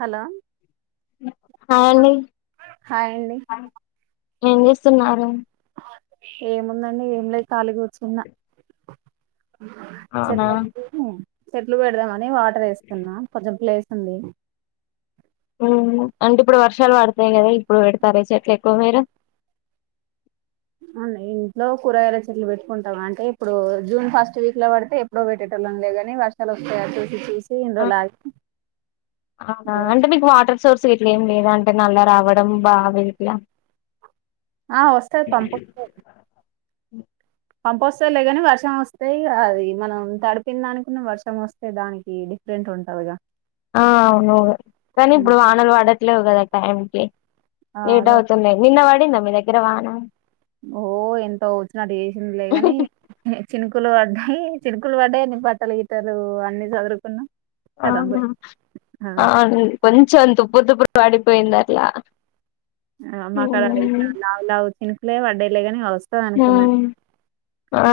Hello హాండి hi అండి ఏం చేస్తున్నారు ఏముందండి ఏం లేదు ఖాళీ కూర్చున్న అవునా చెట్ల ఎత్తుకొని చెట్లు పెడదామని వాటర్ వేస్తున్నా కొంచెం ప్లేస్ ఉంది మ్ అంటే ఇప్పుడు వర్షాలు పడతాయి కదా ఇప్పుడు పెడతారు చెట్ల ఎక్కువ మీరు మ్ ఈ ఇంట్లో కూరగాయల చెట్లు పెట్టుకుంటాం అంటే ఇప్పుడు జూన్ ఫస్ట్ వీక్ లో పడితే ఇంట్లో పెట్టేటోలమ్ గద అని వర్షాలు వస్తాయ చూసి చూసి ఇన్ని రోజులు ఆగి అవునా అంటే మీకు వాటర్ సోర్స్ ఇట్లా ఏం లేదా అంటే నల్లా రావడం బాగా ఇట్లా ఆ వస్తాయ్ పంప్ దే పంపొస్తాలే కానీ వర్షం వస్తాయి ఇగ అది మనం తడిపిన్దానుకున్నా వర్షం వస్తాయి దానికి ఇ రెంట్ ఉంటాయిగా ఆ అవును కానీ ఇప్పుడు వానలు పడట్లేవు కదా టైంకిి ఆ లేట్ అదే అవుతున్నాయి నిన్న వడిందా మీ దగ్గర వాన ఓ ఎంత వచ్చినటు చేసిందిలేగాని చినుకులు పడ్డాయి చినుకులు పడ్డాయిన్ని బట్టల గిటలు అన్ని చదురుకున్నా అవునా అవును కొంచెం తుప్పు తుప్పు పడిపోయిందట్ల మాకాడా ఇట్లా లావు లావు చినుకులే పడ్డాయిలే గాని ఇగ వాస్తవ అనుకున్నాను ఉమ్.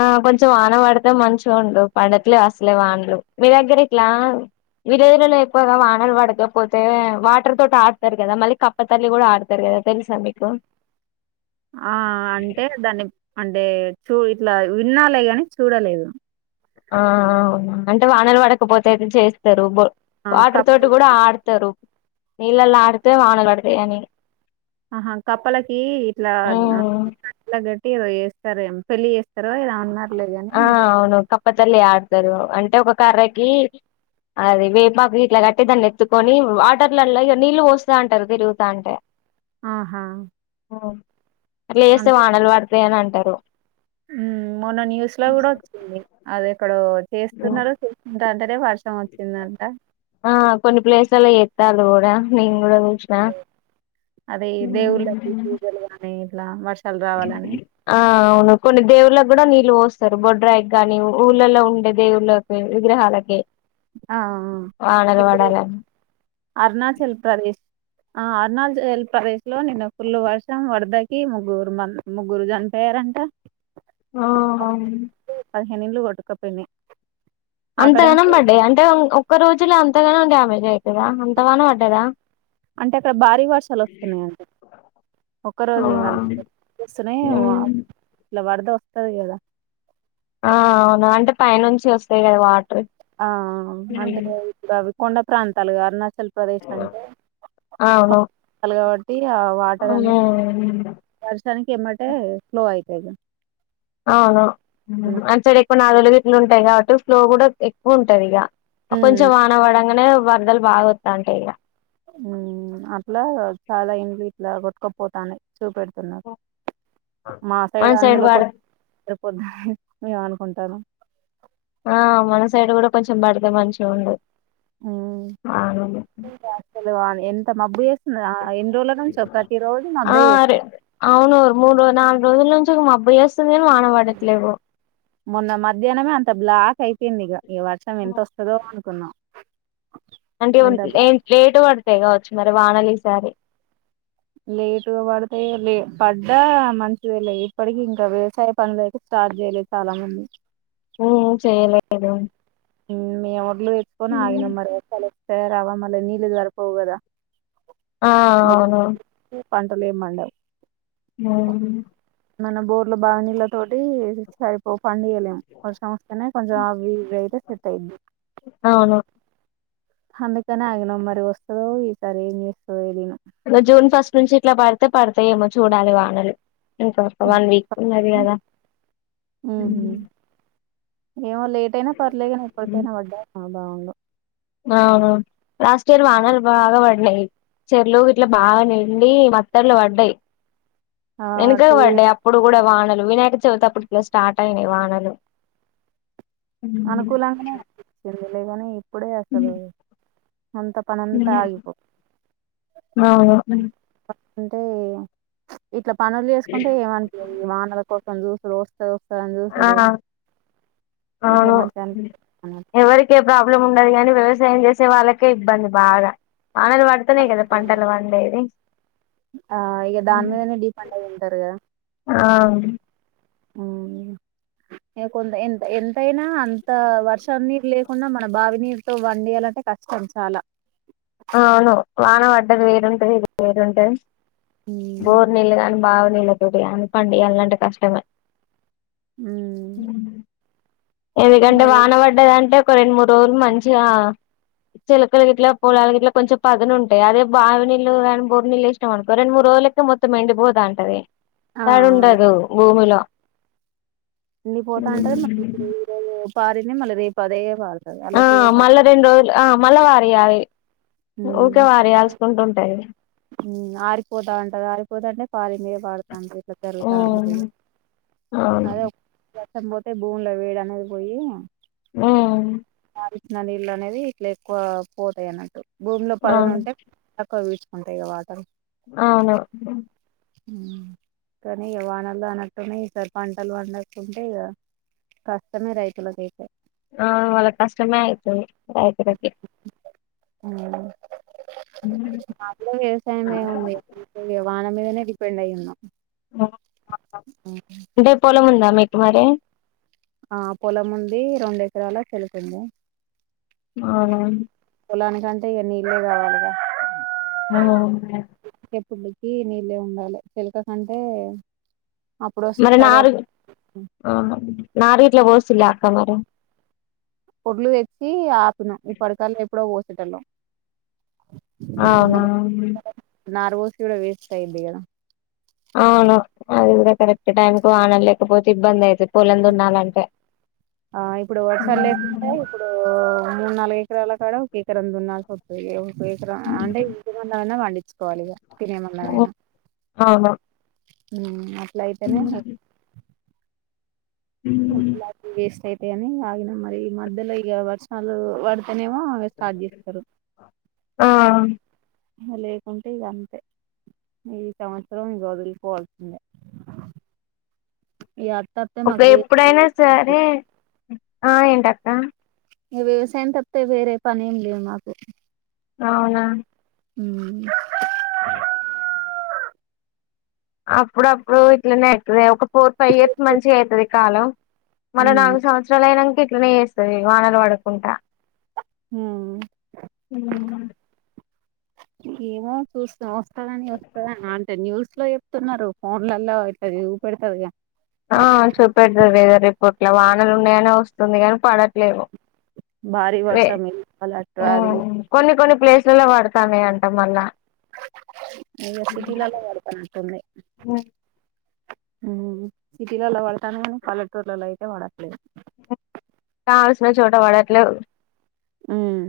ఆ కొంచెం వాన పడతాం మంచిగా ఉండు పడట్లే అసలే వానలు మీ దగ్గర ఇట్లా విలేజ్ లలో ఎక్కువగా వానలు పడకపోతే వాటర్ తోటి ఆడతారు కదా మళ్ళీ క పేపర్ లీ కూడా ఆడతారు కదా తెలుసా మీకు ఆ అంటే దాన్ని అంటే చూ ఇట్లా విన్నాలే గాని చూడలేదు ఆ అవునా అంటే వానలు పడకపోతే ఇట్ల చేస్తారు బో ఆ వాటర్ తోటి కప్పలు కూడా ఆడతారు నీళ్ళలో ఆడితే వాన పడతాయి అని ఆహా కప్పలకి ఇట్లా ఉమ్. ఇట్లా కట్టి వేస్తారే పెళ్ళి చేస్త ఆ అవును కప్పతల్లి ఆడతారు అంటే ఒక కర్రకి అది వేపాకు ఇట్లా కట్టి దాన్ని ఎత్తుకొని వాటర్లలో ఇగ నీళ్ళు పోస్తా అంటారు తిరుగుతా అంటే ఆహా అట్ల చేస్తే వానలు పడతాయి అని అంటారు మ్ మొన్న న్యూస్ లో కూడా వచ్చింది అది ఇక్కడ చేస్తున్నారో చేస్తుంట అంటనే వర్ష కష్టం వచ్చిందంట ఆ కొన్ని ప్లేస్లలో ఎత్తాలి కూడా నేను కూడా ఉంచ్ ఆ అది దేవుళ్ళకి పూజలు గాని ఇట్లా మర్స్ ఆ అవును కొన్ని దేవుళ్ళకి కూడా నీళ్ళు పోస్తారు బొడ్రాయికి గాని ఊళ్ళలో ఉండే దేవుళ్ళ వి విగ్రహాలకి ఆ! ఆ! ఆ! వానలు ఇప్పుడు వడాల అరుణాచల్ ప్రదే ఆ అరుణాచల్ ప్రదేశ్ లో నిన్న ఫుల్లు వర్షం వరదకి ముగ్గురు మన్ ముగ్గురు చనిపోయారంట ఆహా పదిహేను ఇండ్లు కొట్టుకపోయినయి అక్కడేమో అంతగానం పడ్డాయా అంటే ఒక్క రోజులో అంతగానో డ్యామేజ్ అవుతదా అంత వాన పడ్డదా అంటే అక్కడ భారీ వర్షాలు వత్తున్నాయింట ఒకరోజు కానీ వస్తన్నాయి ఇలా వరద వస్తది కదా ఆ అవును అంటే పై నుంచి వస్తాయి కదా వాటర్ ఆ అంటే ఇప్పుడు అవి కొండ ప్రాంతాలు గారని అసలు ప్రదేశ్ అంటే అవును అలా కాబట్టి ఆ వాటర్ అనేది వర్షానికి ఇమ్మటే స్లో అయితదిగా అవును అంత సైడ్ ఎక్కువ నాలులు గ ఇట్లు ఉంటాయి కాబట్టి ఫ్లో కూడా ఎక్కువ ఉంటది ఇగ కొంచెం వాన వడంగానే వరదలు బాగా వత్తంటాయి ఇగ ఉ అట్లా చాలా ఇన్లు ఇట్లా కొట్టుకపోతన్నాయి చూపెడుతున్నారు మా మన సైడ్ పడ అందులోకి పొద్దు మేము అనుకుంటన్నాము ఆ మన సైడ్ కూడా కొంచెం పడితే మంచిగా ఉండు ఊ ఆను అస్సలు ఎంత మబ్బు చేస్తుంది ఎన్ని రోజుల నుంచి ప్రతి రోజు ఆ మబ్బే రే చేస్తుంది అవును మూడు నాలుగు రోజుల నుంచి మబ్బు చేస్తుంది కానీ వాన పడట్లేవు మొన్న మధ్యాహ్నమే అంత బ్లాక్ అయిపోయింది ఇక ఈ వర్షం ఎంత వస్తదో అనుకున్నాం అంటే ఎంత లే బ్లాక్ లేటు పడితే కావచ్చు మరి వానలు ఈసారి లేటుగా పడుతాయి లే పడ్డా మంచిదేలే ఇప్పటికి ఇంకా వ్యవసాయం పనులు అయితే స్టార్ట్ చేయలేదు చాలా మంది ఉ చేయలేదు మే వడ్లు పెట్టుకొని ఆగినం మరి వర్షాలు వస్తాయా రావా మళ్ళ నీళ్లు దొరకవు కదా ఆ అవును ఏ పంటలే ఏం పండవు ఉ మన బోర్లు బావనీళ్ల తోటి సయి ఓ పని చేయలేము వర్షం వస్తేనే కొంచెం అవి ఇవి అయితే సెట్ అయిద్ది అవును అందుకని ఆగినం మరి వస్తదో ఈసారి ఏం చేస్తదో తెలిదు ఆ జూన్ ఫస్ట్ నుంచి ఇట్ల పడితే పడతాయేమో చూడాలి వానలు ఇంకో వన్ వీక్ ఇంగ అది కాద ఉ ఉహు ఏమో లేట్ అయినా పర్లేగాని ఎప్పటికైనా పడ్డా బాగుండు అవును లాస్ట్ ఇయర్ వానలు బాగా పడ్డాయి చెర్లు గిట్ల బాగా నిండి మత్తర్లు పడ్డాయి ఆ వెనక టూ పడ్డాయి ఇయర్స్ అప్పుడు కూడ వానలు వినాయక చవితి అప్పుడుల స్టార్ట్ అయినాయి వానలు అనుకూలంగానే వచ్చింది లేగాని ఇప్పుడే అసలు అంత పని అంత ఆగిపో అవును అంటే ఇట్లా పనులు వేసుకుంటే ఏమనిపియ వానల కోసం దూసులు వస్త [unintelligible] చు ఆ సుడు అవును అనిపియదు ఎవరి [unintelligible] ప్రాబ్లం ఉండదు గానీ వ్యవసాయం చేసే వాళ్ళకే ఇబ్బంది బాగ [unintelligible] [unintelligible] కదా పంటలు పండేది ఆ ఇగ దాని మీదనే డిపెండ్ అయి ఉంటారు ఆ ఆ కొంత ఎంత ఎంతయిన అంత వర్షం [unintelligible] ఉన్న మన బావి నీరుతో [unintelligible] డియ్యాలంటే కష్టం చాలా అవును వాన వడ్డది వేరుంటది ఇది వేరుంటుది ఉమ్ బోర్ నీళ్ళు కాని [unintelligible] అల్లాంటే కష్టమే ఉ ఎందుకంటే మరి వాన పడ్డదంటే ఒక రెండు మూడు రోజులు మంచిగ చిలకలు గిట్ల పొలలు గట్ల కొంచెం పనునంటయిదే బావి నీలు కానీ బోరు నీళ్లు ఇష్ట అకో రెండు మూడు రోజుల మొత్తం ఎండిపోతటది ఆ తడి ఉండదు భూమిలో తండిపోతా అంటది మ [unintelligible] మళ్ళీ రేపు అదే పారుతుంది ఆ అళ్కి మళ్ళా రెండు రోజులు మళ్ళా వారియాలి ఊకే ఉమ్ వారియాల్సుకుంటుంటాయి ఆరిపోతా ఉంటది ఆరిపోతా అంటే ప ఉమ్ [unintelligible] [unintelligible] అవును అదే [unintelligible] పోతే భూమిలో వేడి అనేది పోయి ఉ [unintelligible] అనేది ఇట్లా ఎక్కువ పోతాయి అన్నట్టు భూమిలో పదను అవును ఉంటే [unintelligible] కుంటాయి కద వాటర్ అవును కానీ వానల్లో అన్నట్టున్నాయి ఈసారి పంటలు పండకుంటే ఇగ కష్టమే రైతులకైతే ఆ వాళ కష్టమే ఆయతది రైతులకి మా గూడ వ్యవసాయమే [unintelligible] వాన మీదనే డిపెండ్ అయి ఉన్నాం అంటే పొలము ఉందా మీకు మరి ఆ పొలం ఉంది రెండు ఎకరాల [unintelligible] ఆవునా పొలానికి అంటే [unintelligible] అ [unintelligible] నీళ్ళే ఉండాలి చిలక కంటే అప్పుడు మరి వస్తడి నాలుగు నాలుగిట్ల పోస్తులే అక్క మరి ఓడ్లు తెచ్చి ఆపినం ఈ పడకల్లో ఎప్పుడో పోసేటళ అవున నార్వోసీ కూడ వేస్ట్ అయ్యింది కదా అవును అది కూడ కరెక్ట్ టైంకు వానలేకపోతే ఇబ్బంది అయితే పొలం దున్నలంటే ఆ ఇప్పుడు వర్షాలు లేకుంటే ఇప్పుడు మూడు నాలుగు ఎకరాల కాడ ఒక ఎకర [unintelligible] ఉప ఉప ఎకరం అంటే ఇంటి ముందున్న పండించుకోవాలి ఇక తినేవి ఏమన్నా అవును అట్లాయితేనే వేస్ట్ అయితే అని ఆనమ్ మరి మధ్యలో ఈ వర్షాలు వాడతనేమో ఫస్ట్ స్టార్ట్ చేస్తారు ఆ లేకుంటే ఇక అంతే ఈ సంవత్సరం ఇక వదులుకోవాల్సిందే ఈ అంతంత ఒక ఎప్పుడైనా సరే ఆ ఏంటక్క ఈ వ్యవసాయం తప్పితే వేరే పని ఏం లేవు మాకు అవునా ఉమ్ ఏ అప్పుడప్పుడు ఇట్లనే అవుతుంది ఒక ఫోర్ ఫైవ్ ఇయర్స్ మంచిగా అవుతుంది కాలం మరో ఉమ్, నాలుగు సంవత్సరాలు అయినాక ఇట్లనే చేేస్తుంది వానలు పడకుంటడా ఉమ్. ఉమ్ ఏమో చూస్తా వస్తారని వస్తాని అంటే న్యూస్ లో చెప్తున్నారు ఫోన్లో అట్లా చూపెడతదిగా ఆ చూపెడతాది రిపోట్లా వానలు ఉన్నాయనే వస్తుంది కానీ పడ లేవు భారీ వే వర్షం ఇవ్వాలి అటు అది ఉమ్ కొన్ని కొన్ని ప్లేస్లలో పడతాంది అంటా మళ్ళా ఏదో సిటీలలో పాడుతున్నటుంది సిటీలోలా పడుతుంది కానీ పల్లెటూర్లోలో అయితే పడట్లేదు కావాల్సిన చోట పడట్లేదు ఉమ్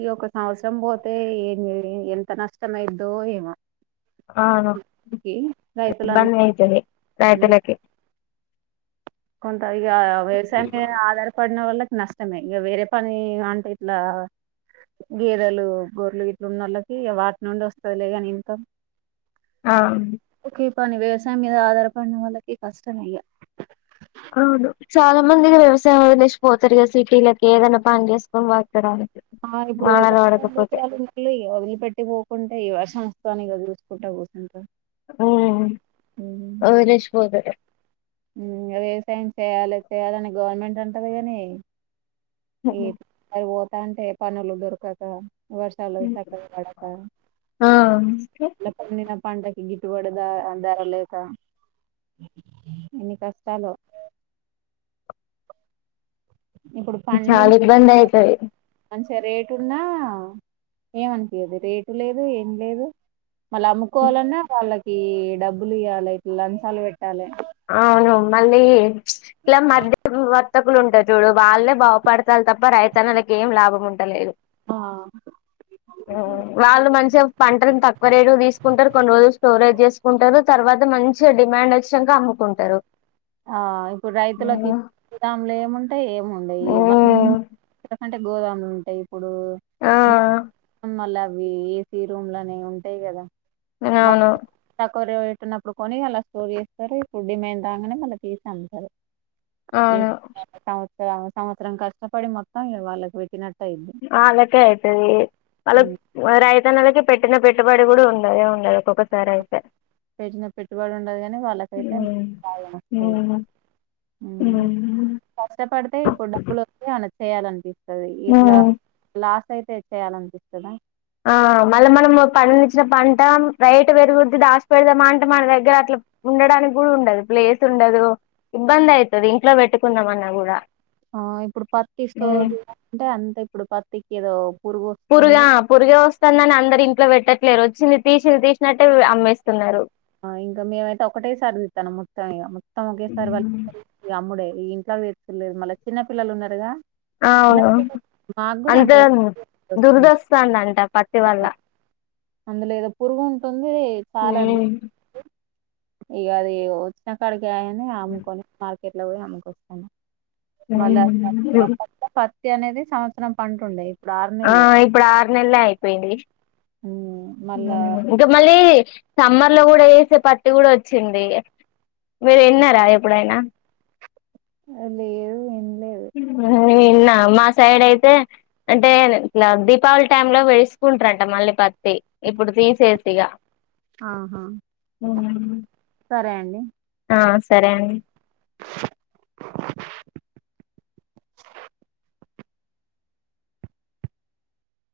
ఈ ఒక సంవత్సరం పోతే ఏం ఎంత నష్టం అయ్యిదో ఏమో అ ఈ రైతులందరూ ఇబ్బంది అయితది రైతులకి కొంత ఇక వ్యవసాయమే ఆధారం పడిన వాళ్ళకి నష్టమే ఇక వేరే పని అంటే ఇట్లా గేదెలు గొర్రెలు ఇట్లున్న వాళ్ళకి వాటి నుండి వస్తుదిలే కాని ఇంత ఆ ఓకే పాని వ్యవసాయం మీద ఆధారపడిన వాళ్ళకి కష్టమే ఇక అవును చాలా మంది వ్యవసాయం వదిలేసిపోతారు కదా సిటీలకి ఏదైనా పని చేసుకొని బతకడానికి ఆ ఇప్పుడు వానలు వెతుకుతున్న పడకపోతే దూసరాలున్నా వదిలిపెట్టి పోగుంటే ఈ వర్షం వస్తుందని చూసుకుంటా కూర్చుంటారా ఇంకా ఉ వదిలేసి పోతారు వ్యవసాయం చేయాలి చేయాలని గవర్నమెంట్ అంటది గాని ఏ అవి పోతా అంటే పనులు దొరకక వర్షాలు చక్కగా పడక ఆ పండిన పంటకి గిట్టుబాటు ధర లేక ఎన్ని కష్టాలో ఇప్పుడు చాలా ఇబ్బంది పండించిన అయితది మంచిగా రేటు ఉన్నా ఏమనిపియాదూ రేటు లేదు ఏం లేదు మళ్ళీ అమ్ముకోవాలన్నా వాళ్ళకి డబ్బులు ఇవ్వ్యాలి లంచాలు పెట్టాలి అవును మళ్ళీ ఇలా మధ్య వర్తకులు ఉంటరు చూడు వాళ్ళే బాగుపడతాళ్ళు తప్ప రైతన్నలకి ఏం లాభం ఉంటలేదు ఆ వాళ్ళు మంచిగా పంటలు తక్కువ రేటు తీసుకుంటరు కొన్ని రోజులు స్టోరేజ్ చేసుకుంటరు తర్వాత మంచిగా డిమాండ్ వచ్చినంక అమ్ముకుంటరు ఆ ఇప్పుడు రైతులకి గోదాముల ఏముంటాయి ఏమి ఉండయి ఉమ్ వాళ్ల కంటే గోదాములు ఉంటాయి ఇప్పుడు ఆ మల్ల అవి ఏసీ రూమ్ లని ఉంటాయి కదా వాళ్ళు అవును తక్కువ రేట్ ఉన్నప్పుడు కొని అలా స్టోర్ చేస్తారు ఇప్పుడు డిమాండ్ రాంగనే మళ్ళీ తీసి అమ్ముతరు ఇగ అవును సంవత్సర సంవత్సరం కష్టపడి మొత్తం ఇగ వాళ్ళకి పెట్టినట్టు అయిద్ది అల్లకే అయితది ఉమ్, వాల్ రైతన్నలకి పెట్టిన పెట్టుబడి కూడా ఉండదు ఉండదు ఒక్కొక్కసారి అయితే పెట్టిన పెట్టుబడి ఉండదు కాని వాళ్ళకైతే ప్రాబ్లం వస్తది ఉ ఉమ్. కష్టపడితే ఇప్పుడు డబ్బులు వత్తే అలా చేయాలనిపిస్తుంది ఇట్లా లాస్ అయితే చేయాలినిపిస్తదా ఆ మళ్ళ మనం పండిచ్చిన పంట రేట్ పెరుగుద్ది దాస్ పెడదామా అంటే మన దగ్గర అట్లా ఉండడానికి కూడా ఉండదు ప్లేస్ ఉండదు ఇబ్బంది అయితది ఇంట్లో పెట్టుకుందాం అన్నా కూడా ఆ ఇప్పుడు పత్తి సో అంటే అంతే ఇప్పుడు పత్తికి ఏదో పురుగు పురుగా వస్తుంది పురుగే వస్తందని అందరు ఇంట్లో పెట్టట్లేరు వచ్చింది తీసి తీసినట్టే అమ్మేస్తున్నారు ఇంకా మేమైతే ఒకటేసారి తిత్తనం మొత్తం ఇగ మొత్తం ఒకేసారి వా ఇగ అమ్ముడే ఈ ఇంట్లో పెడ్తలేరు మళ్ళ చిన్న పిల్లలు ఉన్నారుగా చిన్న అవును పిల్లలు మాకు కూడా అంత దుర్ద వస్తుంది వస్తందంట పత్తి వల్ల అందు లేదో పురుగు ఉంటుంది చాలా ఇగ అది ఉన్న కడికేయని అమ్ముకొని మార్కెట్ లో పోయి అమ్ముకొస్తానము మళ్ళా ప పత్తి అనేది సంవత్సరం పంట ఉండే ఇప్పుడు ఆరు ఆ నెల్లే ఇప్పుడు ఆర్నెల్లె అయిపోయింది మళ్ళా ఇంక మళ్ళీ సమ్మర్ లో కూడా వేసే పత్తి కూడా వచ్చింది మీరు ఇన్నారా ఎప్పుడైనా ఆ లేదు ఇన్లే నేను ఇన్న మా సైడ్ అయితే అంటే ఇట్లా దీపావళి టైంలో వెేసుకుంటరంట మళ్ళీ పత్తి ఇప్పుడు తీసేసి ఇగా ఆహా సరే అండి ఆ సరే అండి